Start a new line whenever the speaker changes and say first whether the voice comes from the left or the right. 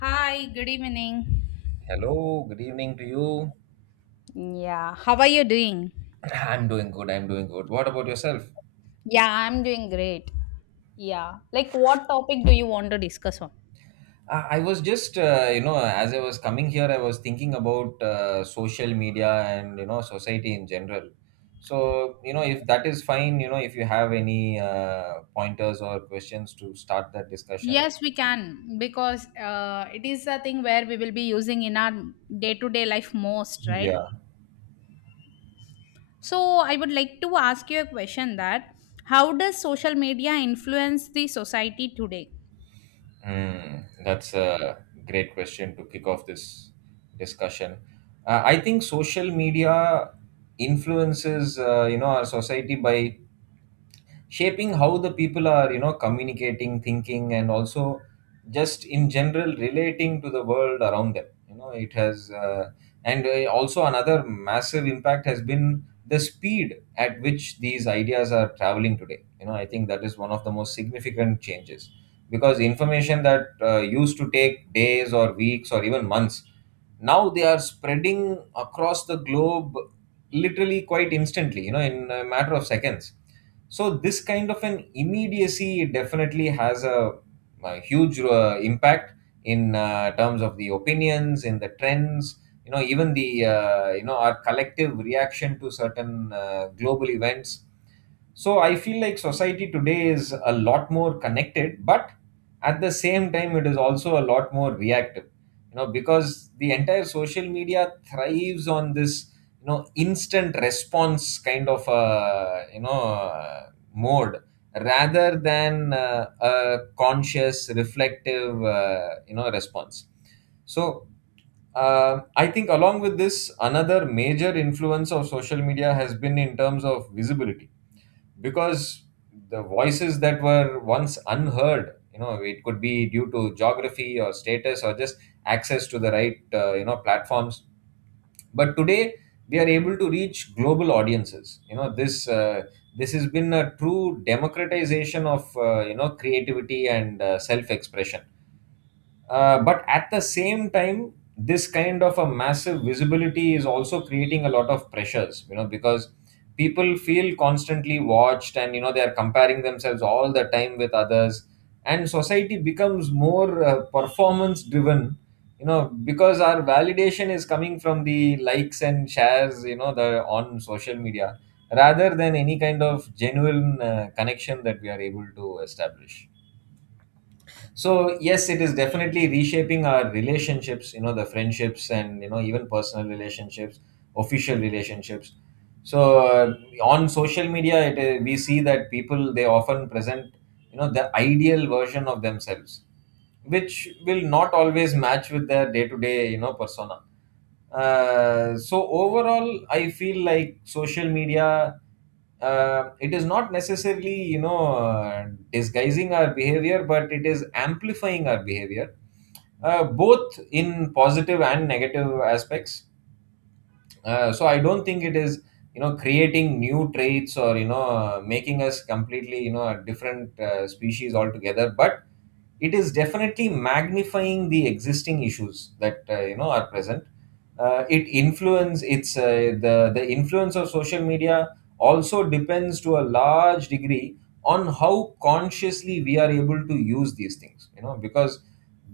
left: Hi, good evening.
right: Hello, good evening to you.
left: Yeah, how are you doing?
right: I'm doing good. I'm doing good. What about yourself?
left: Yeah, I'm doing great. Yeah, like what topic do you want to discuss on?
right: I was just, as I was coming here, I was thinking about social media and, society in general. So, if that is fine, if you have any pointers or questions to start that discussion.
left: Yes, we can because it is a thing where we will be using in our day to day life most, right?
right: Yeah.
left: So, I would like to ask you a question that how does social media influence the society today?
right: Mm, that's a great question to kick off this discussion. I think social media influences, our society by shaping how the people are communicating, thinking, and also just in general relating to the world around them. It has and also another massive impact has been the speed at which these ideas are traveling today. I think that is one of the most significant changes because information that used to take days or weeks or even months now they are spreading across the globe literally quite instantly, in a matter of seconds. So this kind of an immediacy definitely has a huge impact in terms of the opinions, in the trends, even the our collective reaction to certain global events. So I feel like society today is a lot more connected, but at the same time it is also a lot more reactive, you know, because the entire social media thrives on this, instant response kind of mode rather than a conscious, reflective, response. So I think along with this, another major influence of social media has been in terms of visibility, because the voices that were once unheard, you know, it could be due to geography or status or just access to the right platforms, but today they are able to reach global audiences. This has been a true democratization of creativity and self expression. But at the same time, this kind of a massive visibility is also creating a lot of pressures, you know, because people feel constantly watched and, you know, they are comparing themselves all the time with others. And society becomes more performance driven, you know, because our validation is coming from the likes and shares, the on social media, rather than any kind of genuine connection that we are able to establish. So yes, it is definitely reshaping our relationships, the friendships and even personal relationships, official relationships. So on social media we see that people, they often present, you know, the ideal version of themselves, which will not always match with their day to day persona. So overall I feel like social media, it is not necessarily disguising our behavior, but it is amplifying our behavior, both in positive and negative aspects. So I don't think it is, you know, creating new traits or making us completely, you know, a different species altogether, but it is definitely magnifying the existing issues that are present. It influence it's the influence of social media also depends to a large degree on how consciously we are able to use these things. You know, because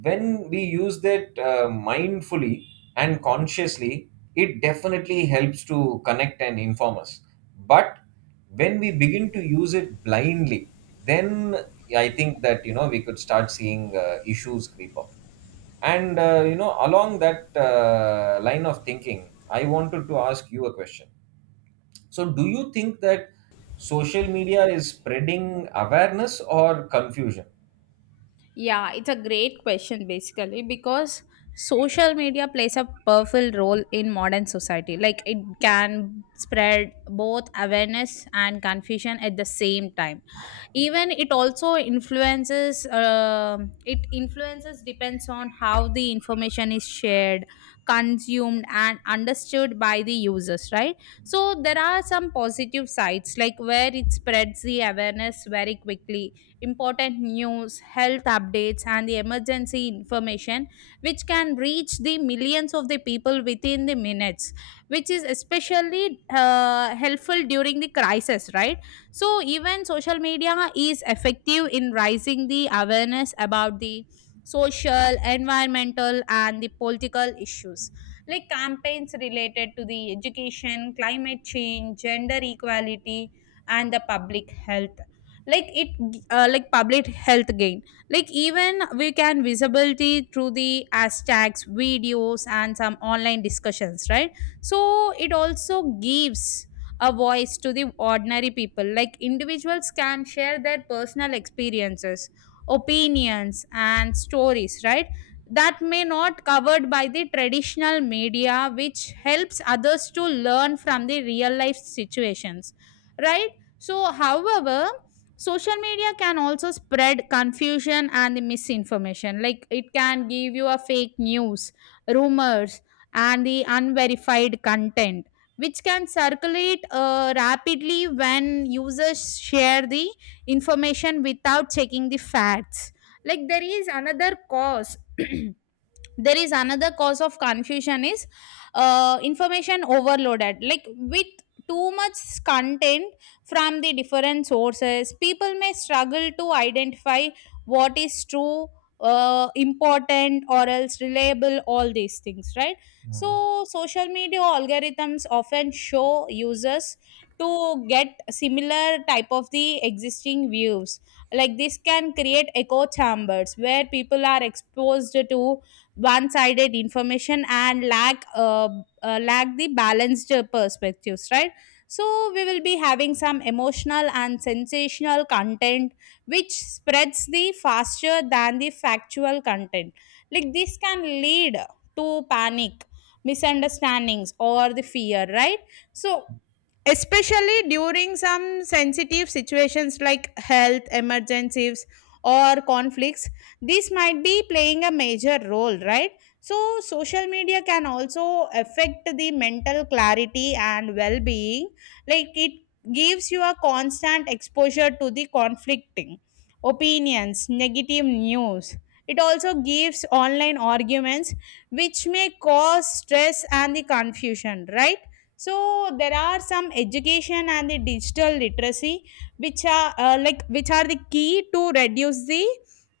right: when we use that mindfully and consciously, it definitely helps to connect and inform us. But when we begin to use it blindly, then I think that, you know, we could start seeing issues creep up. And you know, along that line of thinking, I wanted to ask you a question. So do you think that social media is spreading awareness or confusion?
left: Yeah, it's a great question basically because social media plays a powerful role in modern society. Like it can spread both awareness and confusion at the same time. Even it also influences. It influences depends on how the information is shared, consumed, and understood by the users. Right. So there are some positive sides like where it spreads the awareness very quickly important news, health updates, and the emergency information, which can reach the millions of the people within the minutes, which is especially helpful during the crisis, right? So, even social media is effective in raising the awareness about the social, environmental, and the political issues like campaigns related to the education, climate change, gender equality, and the public health like it like public health gain like even we can visibility through the hashtags videos and some online discussions, right? So it also gives a voice to the ordinary people like individuals can share their personal experiences opinions and stories, right? That may not covered by the traditional media which helps others to learn from the real life situations, right? So however social media can also spread confusion and the misinformation like it can give you a fake news rumors and the unverified content which can circulate rapidly when users share the information without checking the facts. Like there is another cause there is another cause of confusion is information overloaded like with too much content from the different sources people may struggle to identify what is true important or else reliable all these things, right?
right: Mhm.
left: So social media algorithms often show users to get similar type of the existing views like this can create echo chambers where people are exposed to one sided information and lack the balanced perspectives, right? So we will be having some emotional and sensational content which spreads the faster than the factual content. Like this can lead to panic misunderstandings or the fear, right? So especially during some sensitive situations like health emergencies or conflicts this might be playing a major role, right? So social media can also affect the mental clarity and well-being like it gives you a constant exposure to the conflicting opinions negative news. It also gives online arguments which may cause stress and the confusion, right? So there are some education and the digital literacy which are like which are the key to reduce the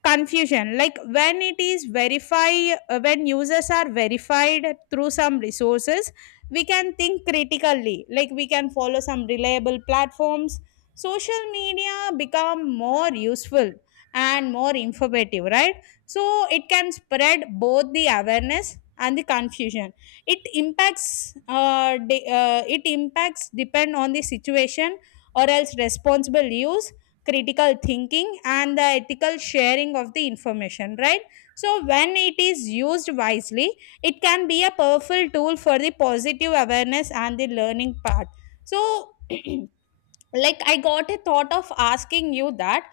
left: confusion like when it is verify when users are verified through some resources we can think critically like we can follow some reliable platforms social media become more useful and more informative, right? So it can spread both the awareness and the confusion. It impacts it impacts depend on the situation or else responsible use critical thinking and the ethical sharing of the information, right? So when it is used wisely it can be a powerful tool for the positive awareness and the learning part. So like I got a thought of asking you that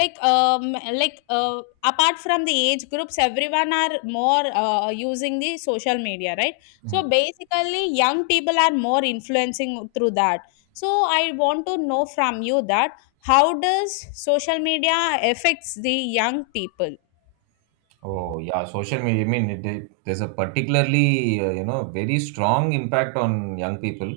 left: like apart from the age groups everyone are more using the social media, right?
right: Mhm.
left: So basically young people are more influencing through that. So I want to know from you that how does social media affects the young people?
right: Oh yeah, social media. I mean, there's a particularly very strong impact on young people,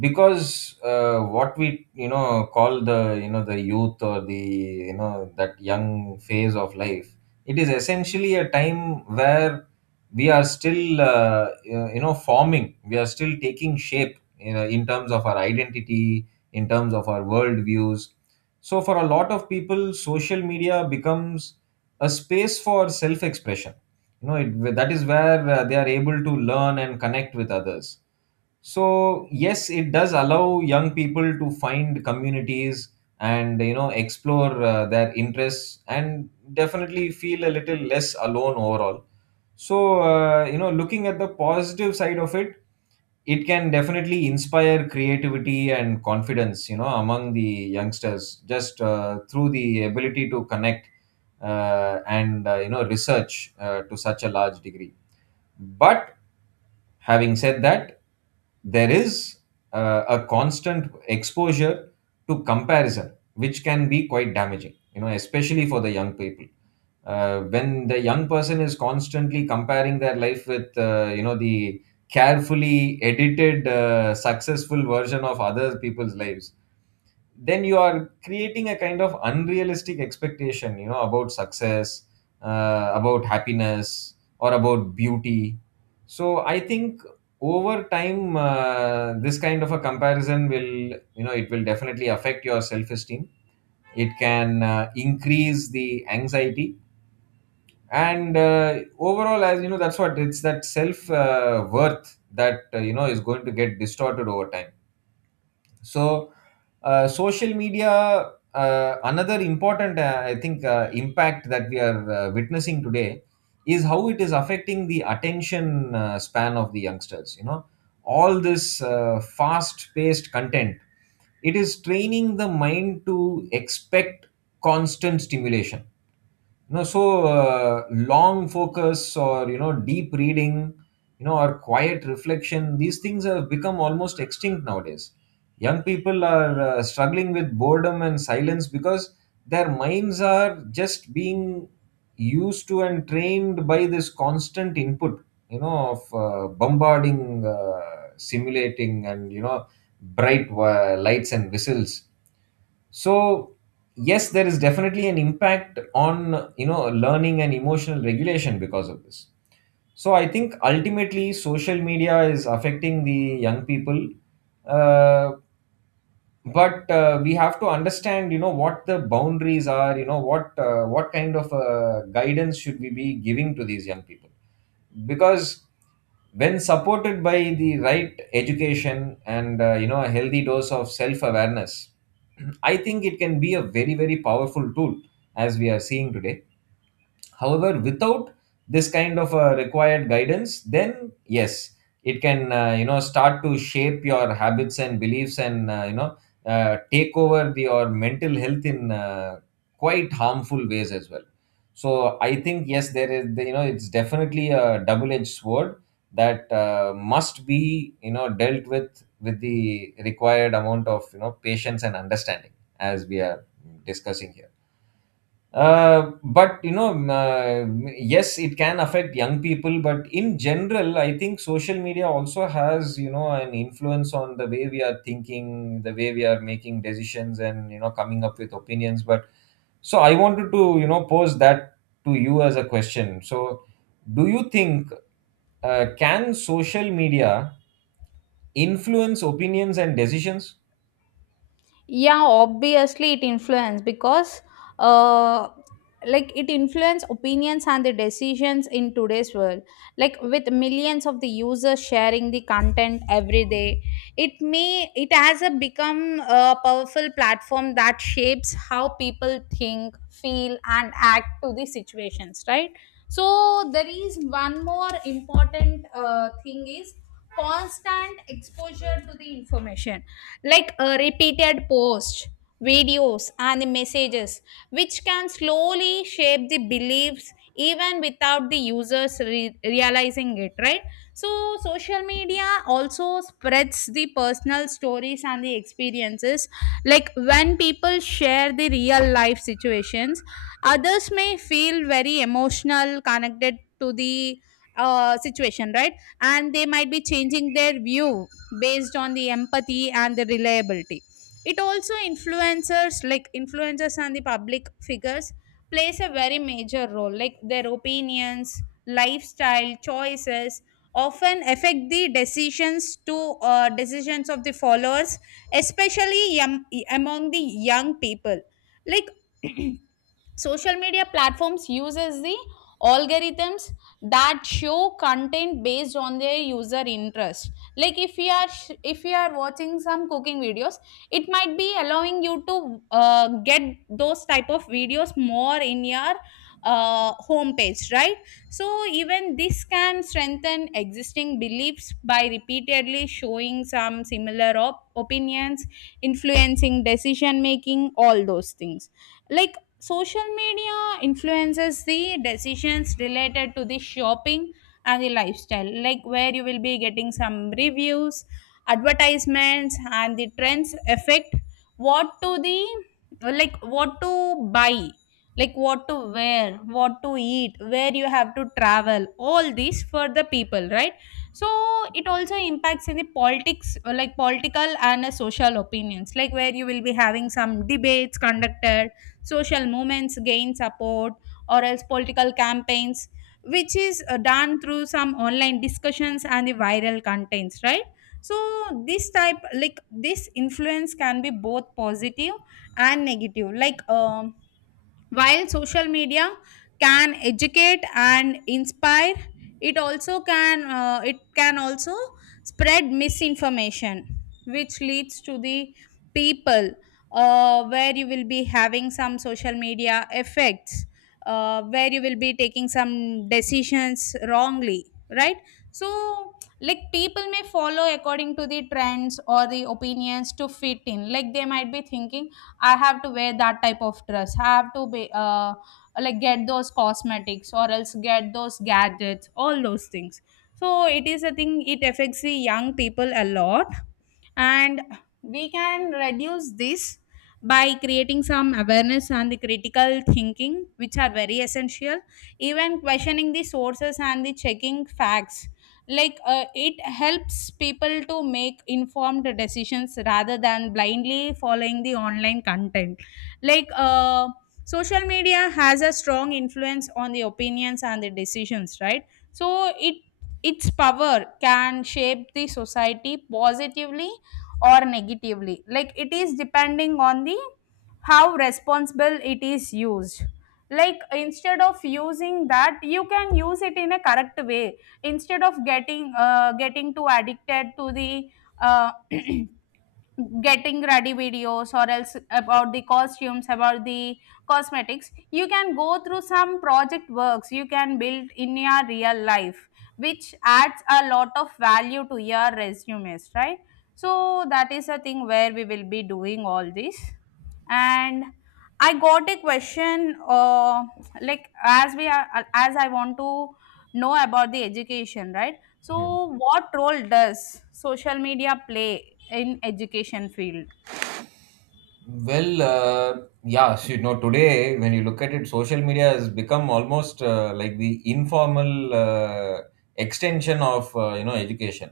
right: because what we, you know, call the, you know, the youth or the, you know, that young phase of life, it is essentially a time where we are still forming, we are still taking shape, you know, in terms of our identity, in terms of our world views. So for a lot of people, social media becomes a space for self expression. That is where they are able to learn and connect with others. So yes, it does allow young people to find communities and, you know, explore their interests and definitely feel a little less alone overall. So looking at the positive side of it, it can definitely inspire creativity and confidence, you know, among the youngsters, just through the ability to connect and you know, research to such a large degree. But having said that, there is a constant exposure to comparison, which can be quite damaging, you know, especially for the young people. When the young person is constantly comparing their life with, the carefully edited successful version of other people's lives, then you are creating a kind of unrealistic expectation, you know, about success, about happiness or about beauty. So I think over time, this kind of a comparison will, you know, it will definitely affect your self esteem. It can increase the anxiety, and overall, as you know, that's what it's, that self worth that, is going to get distorted over time. So social media, another important I think, impact that we are witnessing today is how it is affecting the attention span of the youngsters. You know, all this fast paced content, it is training the mind to expect constant stimulation. You know, so long focus or, you know, deep reading, you know, or quiet reflection, these things have become almost extinct nowadays. Young people are struggling with boredom and silence, because their minds are just being used to and trained by this constant input, you know, of bombarding, simulating, and, you know, bright lights and whistles. So yes, there is definitely an impact on, you know, learning and emotional regulation because of this. So I think ultimately social media is affecting the young people, uh, but we have to understand, you know, what the boundaries are, you know, what kind of guidance should we be giving to these young people. Because when supported by the right education and a healthy dose of self awareness, I think it can be a very, very powerful tool, as we are seeing today. However, without this kind of required guidance, then yes, it can, start to shape your habits and beliefs and, take over the your mental health in, quite harmful ways as well. So I think yes, there is you know, it's definitely a double edged sword that must be, you know, dealt with the required amount of, you know, patience and understanding, as we are discussing here. But yes, it can affect young people, but in general, I think social media also has, you know, an influence on the way we are thinking, the way we are making decisions, and, you know, coming up with opinions. But so I wanted to, you know, pose that to you as a question. So, do you think can social media influence opinions and decisions?
left: Yeah obviously it influence because uh like it influence opinions and the decisions in today's world like with millions of the users sharing the content every day. It has a become a powerful platform that shapes how people think feel and act to the situations, right? So there is one more important thing is constant exposure to the information like a repeated post videos and the messages which can slowly shape the beliefs even without the users realizing it, right? So social media also spreads the personal stories and the experiences like when people share the real life situations others may feel very emotional connected to the situation, right? And they might be changing their view based on the empathy and the reliability. It also influencers like influencers and the public figures plays a very major role like their opinions lifestyle choices often affect the decisions to decisions of the followers especially among the young people. Like social media platforms uses the algorithms that show content based on their user interest like if you are if you are watching some cooking videos it might be allowing you to get those type of videos more in your homepage, right? So even this can strengthen existing beliefs by repeatedly showing some similar opinions influencing decision making all those things. Like social media influences the decisions related to the shopping and the lifestyle like where you will be getting some reviews advertisements and the trends affect what to the like what to buy like what to wear what to eat where you have to travel all these for the people, right? So it also impacts in the politics like political and social opinions like where you will be having some debates conducted social movements gain support or else political campaigns which is done through some online discussions and the viral contents, right? So this type like this influence can be both positive and negative like while social media can educate and inspire, it also can it can also spread misinformation, which leads to the people where you will be having some social media effects, where you will be taking some decisions wrongly, right? So like people may follow according to the trends or the opinions to fit in like they might be thinking I have to wear that type of dress. I have to be like get those cosmetics or else get those gadgets, all those things. So it is a thing. It affects the young people a lot, and we can reduce this by creating some awareness and the critical thinking which are very essential even questioning the sources and the checking facts like it helps people to make informed decisions rather than blindly following the online content like social media has a strong influence on the opinions and the decisions, right? So it its power can shape the society positively or negatively like it is depending on the how responsible it is used like instead of using that you can use it in a correct way instead of getting too addicted to the uh, getting ready videos or else about the costumes about the cosmetics you can go through some project works you can build in your real life which adds a lot of value to your resumes, right? So that is a thing where we will be doing all this and I got a question like as we are as I want to know about the education, right? So
right: Mhm.
left: what role does social media play in education field?
right: Well, yeah, so, you know, today when you look at it, social media has become almost like the informal extension of, education.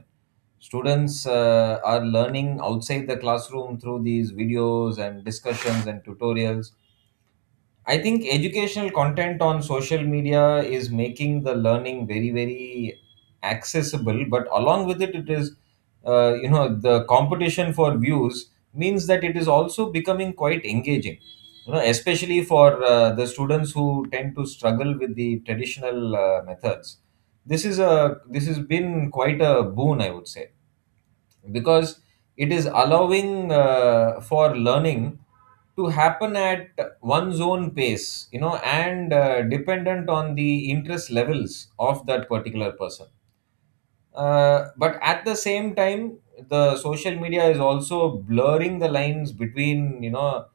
right: Students are learning outside the classroom through these videos and discussions and tutorials. I think educational content on social media is making the learning very, very accessible. But along with it, it is, you know, the competition for views means that it is also becoming quite engaging. You know, especially for the students who tend to struggle with the traditional methods. This has been quite a boon, I would say, because it is allowing for learning to happen at one's own pace and dependent on the interest levels of that particular person. But at the same time, the social media is also blurring the lines between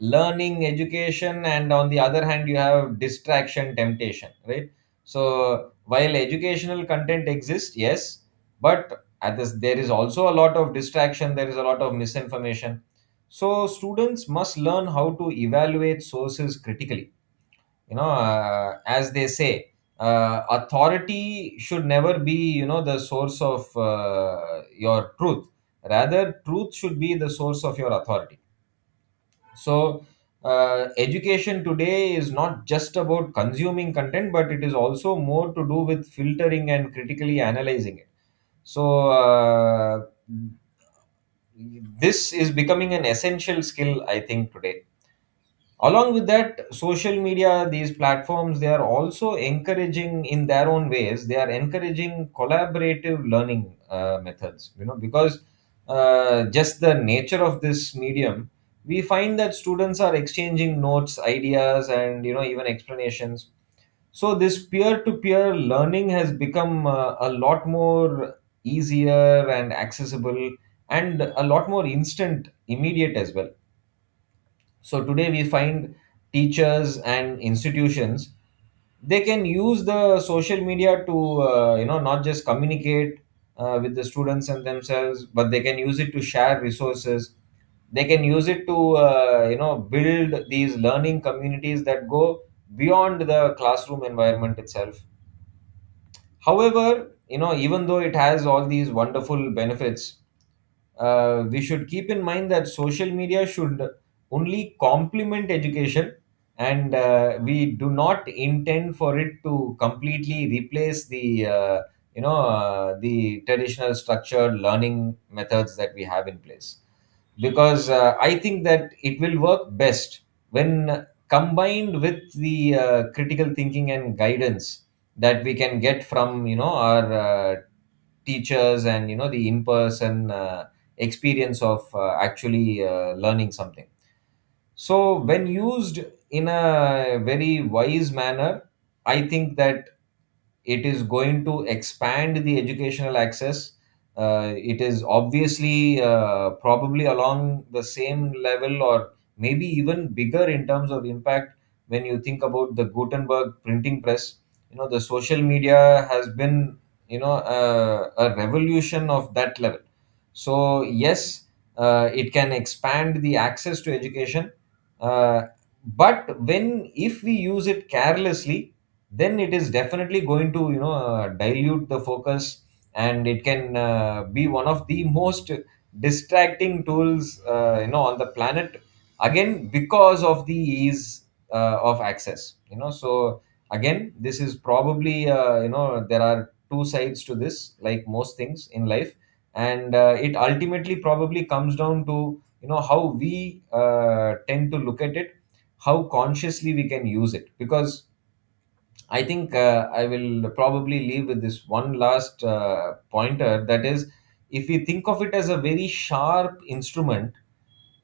right: learning, education, and on the other hand you have distraction, temptation, right? So while educational content exists, yes, but at this there is also a lot of distraction, there is a lot of misinformation. So students must learn how to evaluate sources critically. As they say, authority should never be, the source of your truth, rather truth should be the source of your authority. so, Education today is not just about consuming content, but it is also more to do with filtering and critically analyzing it. So, uh, this is becoming an essential skill, I think, today. Along with that, social media, these platforms, they are also encouraging in their own ways, they are encouraging collaborative learning methods, you know, because just the nature of this medium, we find that students are exchanging notes, ideas, and you know, even explanations. So this peer to peer learning has become a lot more easier and accessible, and a lot more instant, immediate as well. So today we find teachers and institutions, they can use the social media to not just communicate with the students and themselves, but they can use it to share resources, they can use it to build these learning communities that go beyond the classroom environment itself. However, you know, even though it has all these wonderful benefits, we should keep in mind that social media should only complement education, and we do not intend for it to completely replace the the traditional structured learning methods that we have in place. Because I think that it will work best when combined with the critical thinking and guidance that we can get from you know our teachers and you know the in person experience of actually learning something. So, when used in a very wise manner, I think that it is going to expand the educational access. It is obviously probably along the same level or maybe even bigger in terms of impact when you think about the Gutenberg printing press. You know, the social media has been, a revolution of that level. So, yes, it can expand the access to education. uh, but when if we use it carelessly, then it is definitely going to you know dilute the focus, and it can be one of the most distracting tools on the planet, again because of the ease of access, you know. So again, this is probably there are two sides to this like most things in life. And it ultimately probably comes down to you know how we tend to look at it, how consciously we can use it. Because I think I will probably leave with this one last pointer, that is, if we think of it as a very sharp instrument,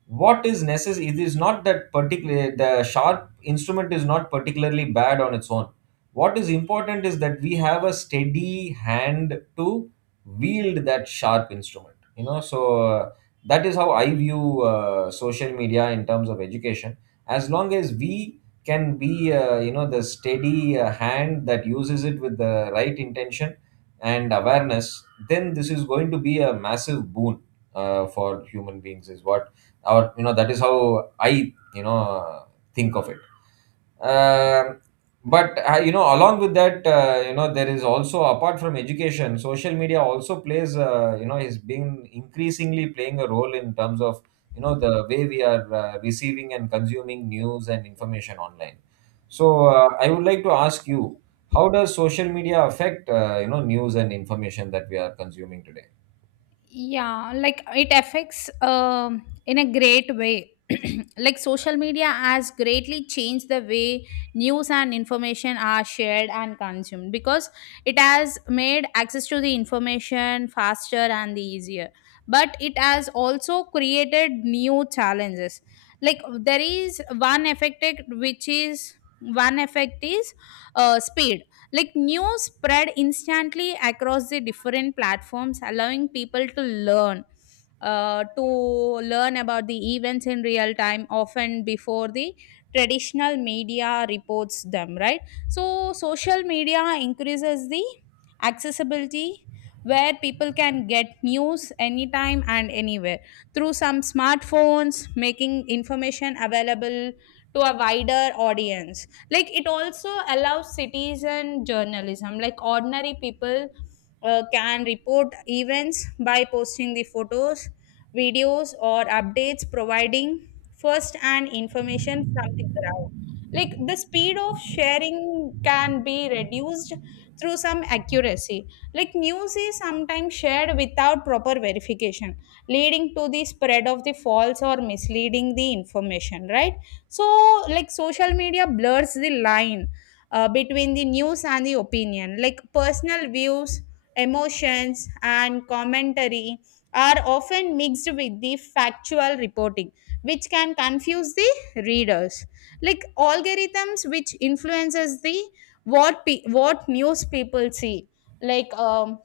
right: what is necessary? It is not that particular, The sharp instrument is not particularly bad on its own. What is important is that we have a steady hand to wield that sharp instrument. You know, so that is how I view social media in terms of education. As long as we can be the steady hand that uses it with the right intention and awareness, then this is going to be a massive boon for human beings is what or you know, that is how I think of it. um, but you know, along with that, there is also, apart from education, social media also plays, is being increasingly playing a role in terms of you know the way we are receiving and consuming news and information online. So I would like to ask you, how does social media affect news and information that we are consuming today?
left: Yeah like it affects in a great way like social media has greatly changed the way news and information are shared and consumed because it has made access to the information faster and the easier but it has also created new challenges. Like there is which is one effect is speed like news spread instantly across the different platforms allowing people to learn about the events in real time often before the traditional media reports them, right? So social media increases the accessibility where people can get news anytime and anywhere through some smartphones making information available to a wider audience. Like it also allows citizen journalism like ordinary people can report events by posting the photos videos or updates providing first hand information from the ground. Like the speed of sharing can be reduced through some accuracy like news is sometimes shared without proper verification leading to the spread of the false or misleading the information, right? So like social media blurs the line between the news and the opinion like personal views emotions and commentary are often mixed with the factual reporting which can confuse the readers. Like algorithms which influences the what news people see like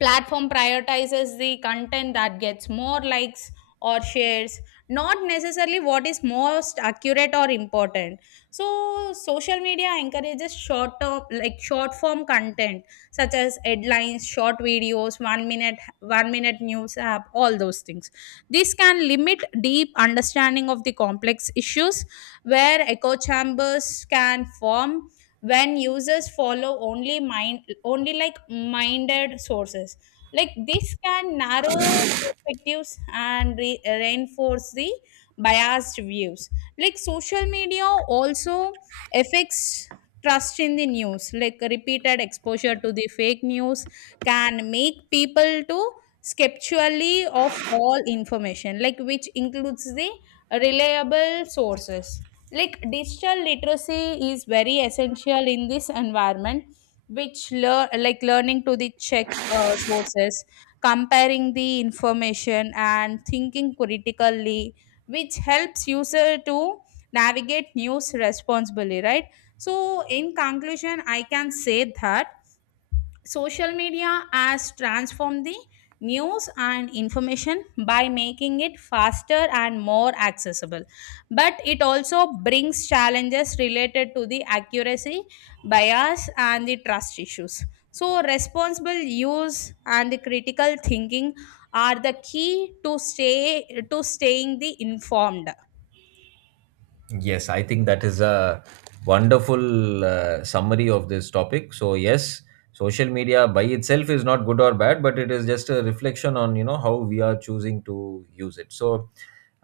left: platform prioritizes the content that gets more likes or shares not necessarily what is most accurate or important. So social media encourages short term like short form content such as headlines short videos one minute news app all those things. This can limit deep understanding of the complex issues where echo chambers can form when users follow only like minded sources like this can narrow perspectives and reinforce the biased views. Like social media also affects trust in the news. Like repeated exposure to the fake news can make people to skeptially of all information like which includes the reliable sources like digital literacy is very essential in this environment which learning to the check sources comparing the information and thinking critically which helps user to navigate news responsibly, right? So in conclusion I can say that social media has transformed the news and information by making it faster and more accessible. But it also brings challenges related to the accuracy, bias, and the trust issues. So, responsible use and the critical thinking are the key to staying the informed.
right: Yes, I think that is a wonderful summary of this topic. So yes, social media by itself is not good or bad, but it is just a reflection on you know how we are choosing to use it. So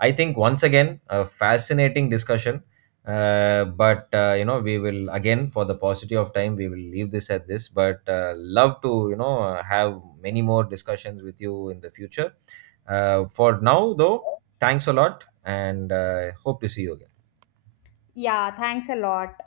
right: I think once again a fascinating discussion. But you know, we will again, for the paucity of time, we will leave this at this. But love to you know have many more discussions with you in the future. For now though, thanks a lot, and hope to see you again.
left: Yeah, thanks a lot.